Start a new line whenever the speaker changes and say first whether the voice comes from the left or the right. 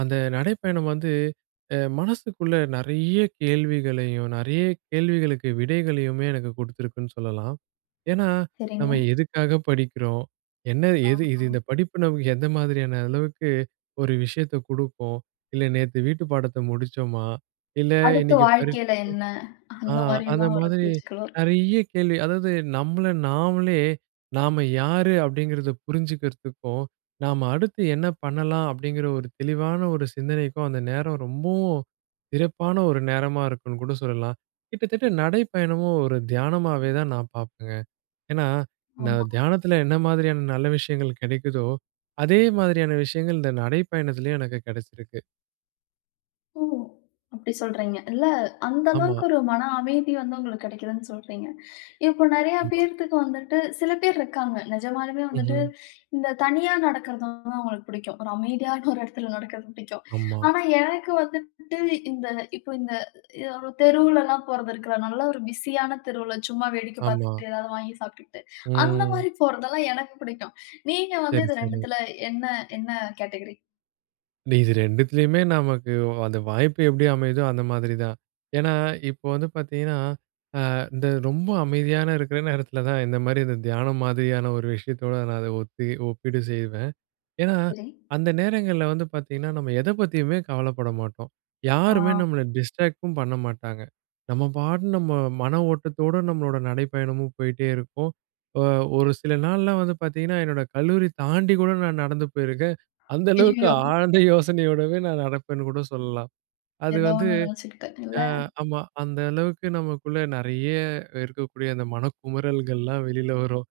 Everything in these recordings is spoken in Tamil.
right: அந்த நடைப்பயணம் வந்து, அ மனசுக்குள்ள நெறைய கேள்விகளையும், நெறைய கேள்விகளுக்கு விடைகளையுமே எனக்கு குடுத்திருக்குன்னு சொல்லலாம். ஏன்னா,
left: சரிங்க.
right: நம்ம எதுக்காக படிக்கிறோம்? என்ன எது இது
left: ஆமா.
right: இந்த படிப்பு நமக்கு எந்த மாதிரியான அளவுக்கு ஒரு விஷயத்த குடுப்போம்? இல்ல நேத்து வீட்டு பாடத்த முடிச்சோம்மா? இல்ல
left: அடுத்து
right: இன்னக்கி
left: வாழ்க்கையில
right: பரீட்சைக்கு
left: என்ன?
right: ஆ
left: அந்த மாதிரி
right: அந்த
left: எல்லாம் ஒரு
right: மாதிரி
left: பேச்சுக்கள் வரும்.
right: நெறைய கேள்வி. அதாவது நம்மள நாமளே நாம யாரு? அப்பிடிங்கிறத புரிஞ்சுக்கிறதுக்கும், நாம அடுத்து என்ன பண்ணலாம்? அப்பிடிங்கிற ஒரு தெளிவான ஒரு சிந்தனைக்கும் அந்த நேரம் ரொம்பவும் சிறப்பான ஒரு நேரமா இருக்குன்னு கூட சொல்லலாம். கிட்டத்தட்ட நடைப்பயணமும் ஒரு தியானமாவே தான் நான் பார்ப்பேங்க. என்னா, இந்த
left: ஆமா.
right: தியானத்தில என்ன மாதிரியான நல்ல விஷயங்கள் கிடைக்குதோ, அதே மாதிரியான விஷயங்கள். இந்த நடைப்பயணத்திலயும் எனக்கு கெடச்சிருக்கு!
left: ஓ! அப்பிடி சொல்றீங்க, இல்ல. அந்த
right: ஆமா.
left: அளவுக்கு, ஒரு மன அமைதி வந்து உங்களுக்கு கெடைக்கிதுன்னு சொல்றீங்க. இப்போ நெறைய
right: ஆமா.
left: பேர்த்து வந்துட்டு சில பேர் இருக்காங்க. நிஜமாலுமே வந்துட்டு,
right: ம்ஹ்ம்.
left: இந்த தனியா நடக்கிறது வந்து, அவுங்களுக்கு பிடிக்கும். ஒரு அமைதியான ஒரு இடத்தில நடக்கிறது பிடிக்கும்.
right: ஆமா.
left: ஆனா, எனக்கு வந்துட்டு இந்த இப்ப இந்த அ ஒரு தெருவுலலாம் போறது இருக்கிற நல்ல ஒரு பிசி ஆன தெருவுல சும்மா வேடிக்க
right: ஆமா.
left: பார்த்துக்கிட்டு எதாவது வாங்கி சாப்பிட்டுக்கிட்டு, அந்த
right: ம்.
left: மாதிரி போறதெல்லாம் எனக்கு பிடிக்கும். நீங்க வந்து
right: சேரி,
left: இது
right: சேரி.
left: 2 துல என்ன? என்ன கேட்டகிரி?
right: இது 2 த்துலயுமே நமக்கு அந்த வாய்ப்பு எப்பிடி அமையுதோ, அந்த மாதிரி தான்! என்னா, இப்ப வந்து பாத்தீங்கன்னா, ஆ இந்த ரொம்ப அமைதியான இருக்கிற நேரத்துல தான் இந்த மாரி இந்த தியானம் மாதிரியான ஒரு விஷயத்தோட நான் அத ஒத்தி ஒப்பீடு செய்வேன். என்னா,
left: சரி.
right: அந்த நேரங்கள்ல வந்து பாத்தீங்கன்னா, நம்ம எத பத்தியுமே கவலைப்பட மாட்டோம்.
left: ஆ.
right: யாருமே நம்மள டிஸ்ட்ராக்ட்டும் பண்ண மாட்டாங்க. நம்ம பாட்டுக்கு, நம்ம மன ஓட்டத்தோட நம்மளோட நடைப்பயணமும் போயிட்டே இருக்கும். அ ஒரு சில நாள்லாம் வந்து பாத்தீங்கன்னா, என்னோட கல்லூரி தாண்டி கூட, நான் நடந்து போயிருக்கன். அந்த அளவுக்கு
left: அய்யயோ!
right: ஆழ்ந்த யோசனையோடவே நான் நடப்பேன்னு கூட சொல்லலாம். அது
left: எதோ
right: வந்து
left: ஒண்ணு நினைச்சிக்கிட்டு, இல்ல?
right: ஆ ஆமா, அந்த அளவுக்கு நமக்குள்ள நெறைய இருக்கக்கூடிய அந்த மனக்குமறல்கள்லாம் வெளில வரும்.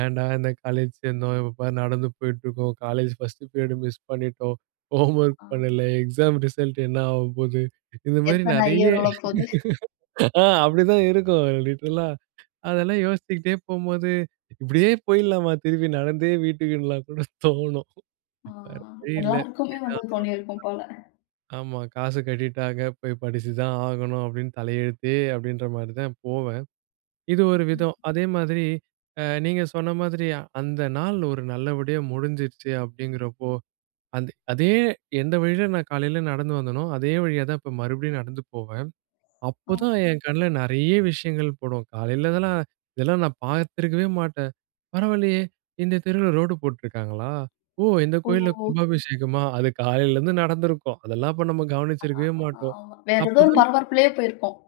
right: ஏன்டா! இந்த காலேஜ் சேர்ந்தோம்? இப்ப பாரு நடந்து போயிட்டு இருக்கோம். காலேஜ் ஃபர்ஸ்ட் பீரியட் மிஸ் பண்ணிட்டோம். ஹோம்வொர்க்
left: ஆ.
right: பண்ணல, எக்ஸாம் ரிசல்ட் என்ன ஆக போது, இந்த மாதிரி
left: எத்தன
right: நெறைய,
left: அரியர் விழ போது?
right: ஆ அப்பிடிதான் இருக்கும். லிட்டரல் -ஆ, அதெல்லாம் யோசிச்சுகிட்டே போம்போது, இப்பிடியே போயிட்லாமா திருப்பி நடந்தே வீட்டுக்குன்லாம் கூட தோணும்.
left: ஆ!
right: வேற வழி இல்ல
left: எல்லாருக்குமே, வந்து
right: [unintelligible]
left: தோணியிருக்கும் போல!
right: ஆமா. காசு கட்டிட்டாங்க, போய் படிச்சு தான் ஆகணும் அப்பிடின்னு தலையெழுத்தே அப்பிடின்றமாரி தான் போவன். இது ஒரு
left: ம்.
right: விதம்! அதே மாதிரி நீங்க ஆ சொன்ன மாதிரி, அந்தநாள் ஒரு நல்லபடியா முடிஞ்சுருச்சு அப்பிடிங்கிறப்போ! அந்த அதே எந்த வழில நான் காலையில நடந்து வந்தோனோ, அதே வழியா தான் இப்ப மறுபடியும் நடந்து போவன்.
left: ஆ!
right: அப்பதான், என் கண்ல நெறைய விஷயங்கள் படும். காலையில இதெல்லாம், இதெல்லாம் நான் பார்த்திருக்கவே மாட்டேன். பரவாயில்லயே! இந்த தெருவுல ரோடு போட்டிருக்காங்களா? ஓ! இந்த கோயில்ல
left: ஓ!
right: கும்பாபிஷேகமா! அது காலையிலேருந்து நடந்திருக்கும், அதெல்லாம் இப்ப நம்ம
left: அதான்,
right: கவனிச்சிருக்கவே
left: அதான்,
right: மாட்டோம்.
left: ஆமா! வேற எதோ ஒரு
right: அப்பதான்
left: பரபரப்புலே போயிருப்போம்.